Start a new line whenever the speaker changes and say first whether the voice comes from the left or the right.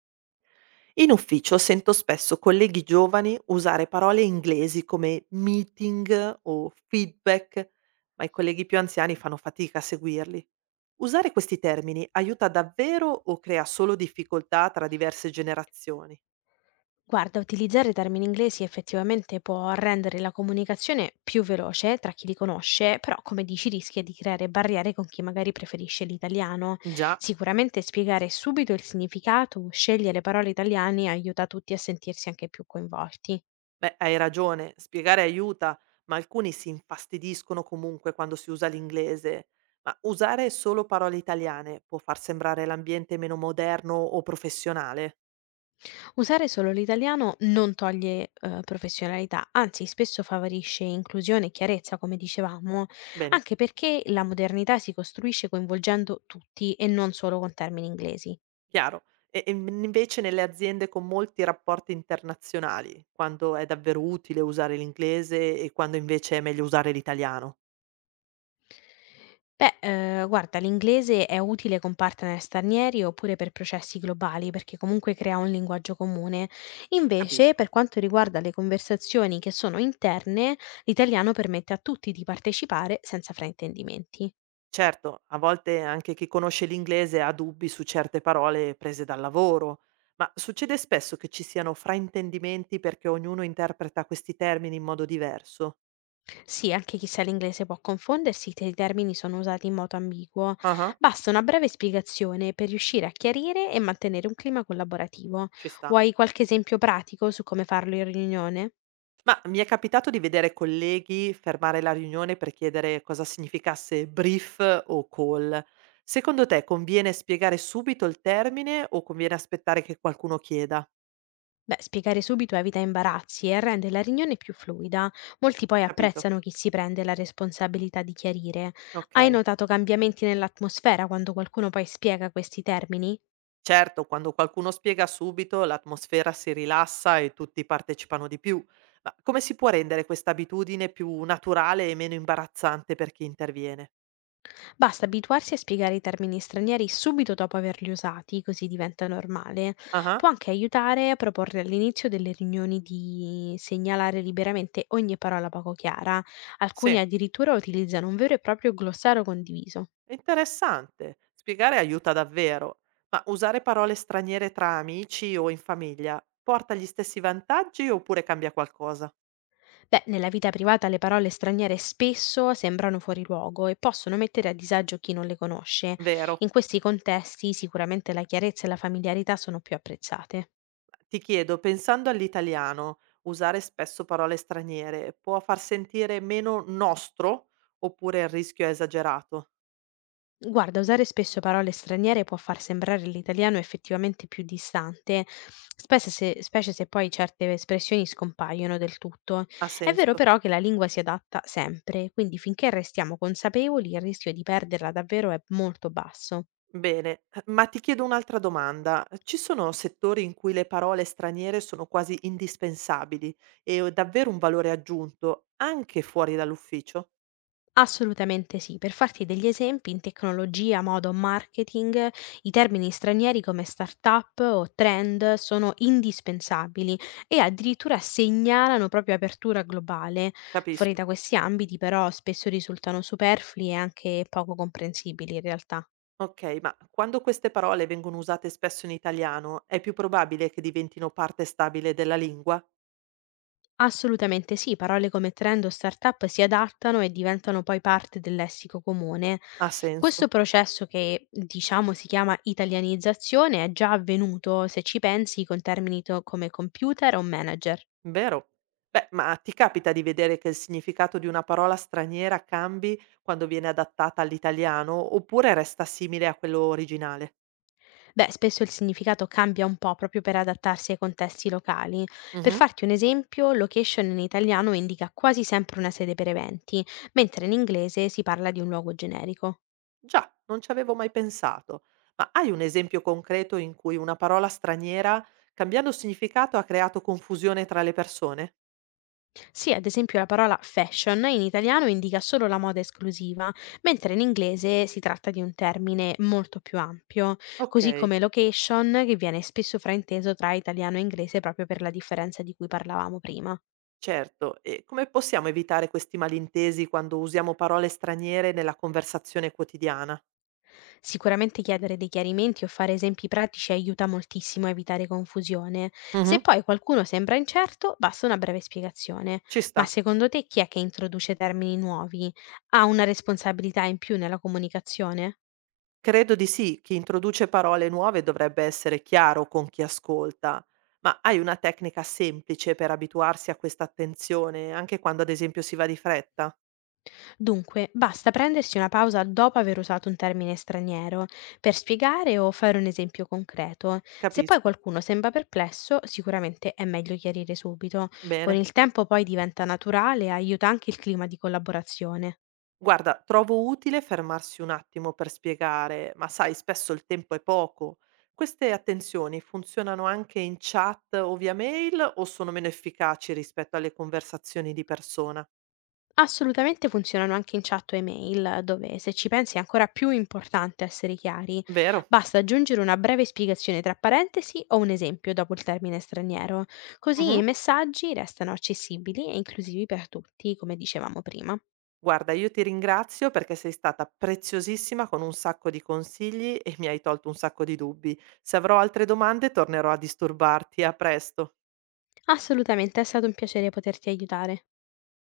right: In ufficio sento spesso colleghi giovani usare parole inglesi come meeting o feedback, ma i colleghi più anziani fanno fatica a seguirli. Usare questi termini aiuta davvero o crea solo difficoltà tra diverse generazioni?
left: Guarda, utilizzare termini inglesi effettivamente può rendere la comunicazione più veloce tra chi li conosce, però come dici rischia di creare barriere con chi magari preferisce l'italiano.
right: Già,
left: Sicuramente spiegare subito il significato o scegliere parole italiane aiuta tutti a sentirsi anche più coinvolti.
right: beh, hai ragione, spiegare aiuta, ma alcuni si infastidiscono comunque quando si usa l'inglese. Ma usare solo parole italiane può far sembrare l'ambiente meno moderno o professionale?
left: Usare solo l'italiano non toglie professionalità, anzi spesso favorisce inclusione e chiarezza, come dicevamo,
right: Bene.
left: anche perché la modernità si costruisce coinvolgendo tutti e non solo con termini inglesi.
right: Chiaro. E m invece nelle aziende con molti rapporti internazionali, quando è davvero utile usare l'inglese e quando invece è meglio usare l'italiano?
left: Beh, guarda l'inglese è utile con partner stranieri oppure per processi globali, perché comunque crea un linguaggio comune. Invece,
right: Capisco.
left: per quanto riguarda le conversazioni che sono interne, l'italiano permette a tutti di partecipare senza fraintendimenti.
right: Certo, a volte anche chi conosce l'inglese ha dubbi su certe parole prese dal lavoro, ma succede spesso che ci siano fraintendimenti perché ognuno interpreta questi termini in modo diverso.
left: Sì, anche chi sa l'inglese può confondersi se i termini sono usati in modo ambiguo.
right: Ah ah,
left: Basta una breve spiegazione per riuscire a chiarire e mantenere un clima collaborativo.
right: ci sta.
left: Vuoi qualche esempio pratico su come farlo in riunione?
right: Ma mi è capitato di vedere colleghi fermare la riunione per chiedere cosa significasse brief o call. Secondo te conviene spiegare subito il termine o conviene aspettare che qualcuno chieda?
left: Beh, spiegare subito evita imbarazzi e rende la riunione più fluida. Molti poi
right: Capito?
left: apprezzano chi si prende la responsabilità di chiarire. Hai
right: Ok.
left: notato cambiamenti nell'atmosfera quando qualcuno poi spiega questi termini?
right: Certo, quando qualcuno spiega subito, l'atmosfera si rilassa e tutti partecipano di più. Ma come si può rendere questa abitudine più naturale e meno imbarazzante per chi interviene?
left: Basta abituarsi a spiegare i termini stranieri subito dopo averli usati, così diventa normale.
right: Ah,
left: Può anche aiutare a proporre all'inizio delle riunioni di segnalare liberamente ogni parola poco chiara.
right: sì.
left: Alcuni addirittura utilizzano un vero e proprio glossario condiviso.
right: È interessante. Spiegare aiuta davvero, ma usare parole straniere tra amici o in famiglia porta gli stessi vantaggi oppure cambia qualcosa?
left: Beh, nella vita privata le parole straniere spesso sembrano fuori luogo e possono mettere a disagio chi non le conosce.
right: Vero.
left: In questi contesti sicuramente la chiarezza e la familiarità sono più apprezzate.
right: Ti chiedo, pensando all'italiano, usare spesso parole straniere può far sentire meno nostro oppure il rischio è esagerato?
left: Guarda, usare spesso parole straniere può far sembrare l'italiano effettivamente più distante, specie se poi certe espressioni scompaiono del tutto.
right: Ha
left: È vero
right: senso?
left: però che la lingua si adatta sempre, quindi finché restiamo consapevoli il rischio di perderla davvero è molto basso.
right: Bene, ma ti chiedo un'altra domanda. Ci sono settori in cui le parole straniere sono quasi indispensabili e ho davvero un valore aggiunto anche fuori dall'ufficio?
left: Assolutamente sì. Per farti degli esempi, in tecnologia, moda o marketing, i termini stranieri come startup o trend sono indispensabili e addirittura segnalano proprio apertura globale. Fuori
right: Capisco.
left: da questi ambiti, però, spesso risultano superflui e anche poco comprensibili in realtà.
right: Ok, ma quando queste parole vengono usate spesso in italiano, è più probabile che diventino parte stabile della lingua?
left: Assolutamente sì, parole come trend o startup si adattano e diventano poi parte del lessico comune.
right: Ha senso,
left: Questo processo che diciamo si chiama italianizzazione è già avvenuto, se ci pensi, come computer o manager.
right: vero? Beh, ma ti capita di vedere che il significato di una parola straniera cambi quando viene adattata all'italiano oppure resta simile a quello originale?
left: Beh, spesso il significato cambia un po' proprio per adattarsi ai contesti locali. Per farti un esempio, location in italiano indica quasi sempre una sede per eventi, mentre in inglese si parla di un luogo generico.
right: Già, non ci avevo mai pensato. Ma hai un esempio concreto in cui una parola straniera, cambiando significato, ha creato confusione tra le persone?
left: Sì, ad esempio la parola fashion in italiano indica solo la moda esclusiva, mentre in inglese si tratta di un termine molto più ampio,
right: Ok,
left: così come location, che viene spesso frainteso tra italiano e inglese proprio per la differenza di cui parlavamo prima.
right: certo. E come possiamo evitare questi malintesi quando usiamo parole straniere nella conversazione quotidiana?
left: Sicuramente chiedere dei chiarimenti o fare esempi pratici aiuta moltissimo a evitare confusione. Se
right: Mhm,
left: poi qualcuno sembra incerto, basta una breve spiegazione.
right: ci
left: Ma
right: sta.
left: secondo te chi è che introduce termini nuovi? Ha una responsabilità in più nella comunicazione?
right: Credo di sì, chi introduce parole nuove dovrebbe essere chiaro con chi ascolta. Ma hai una tecnica semplice per abituarsi a questa attenzione, anche quando ad esempio si va di fretta?
left: Dunque, basta prendersi una pausa dopo aver usato un termine straniero per spiegare o fare un esempio concreto. Se poi
right: Capisco.
left: qualcuno sembra perplesso, sicuramente è meglio chiarire subito. Con
right: Bene.
left: il tempo poi diventa naturale e aiuta anche il clima di collaborazione.
right: Guarda, trovo utile fermarsi un attimo per spiegare, ma sai, spesso il tempo è poco. Queste attenzioni funzionano anche in chat o via mail o sono meno efficaci rispetto alle conversazioni di persona?
left: Assolutamente funzionano anche in chat o email, dove se ci pensi è ancora più importante essere chiari.
right: Vero?
left: Basta aggiungere una breve spiegazione tra parentesi o un esempio dopo il termine straniero, così i
right: Mhm.
left: messaggi restano accessibili e inclusivi per tutti, come dicevamo prima.
right: Guarda, io ti ringrazio perché sei stata preziosissima con un sacco di consigli e mi hai tolto un sacco di dubbi. Se avrò altre domande tornerò a disturbarti. A presto.
left: Assolutamente, è stato un piacere poterti aiutare.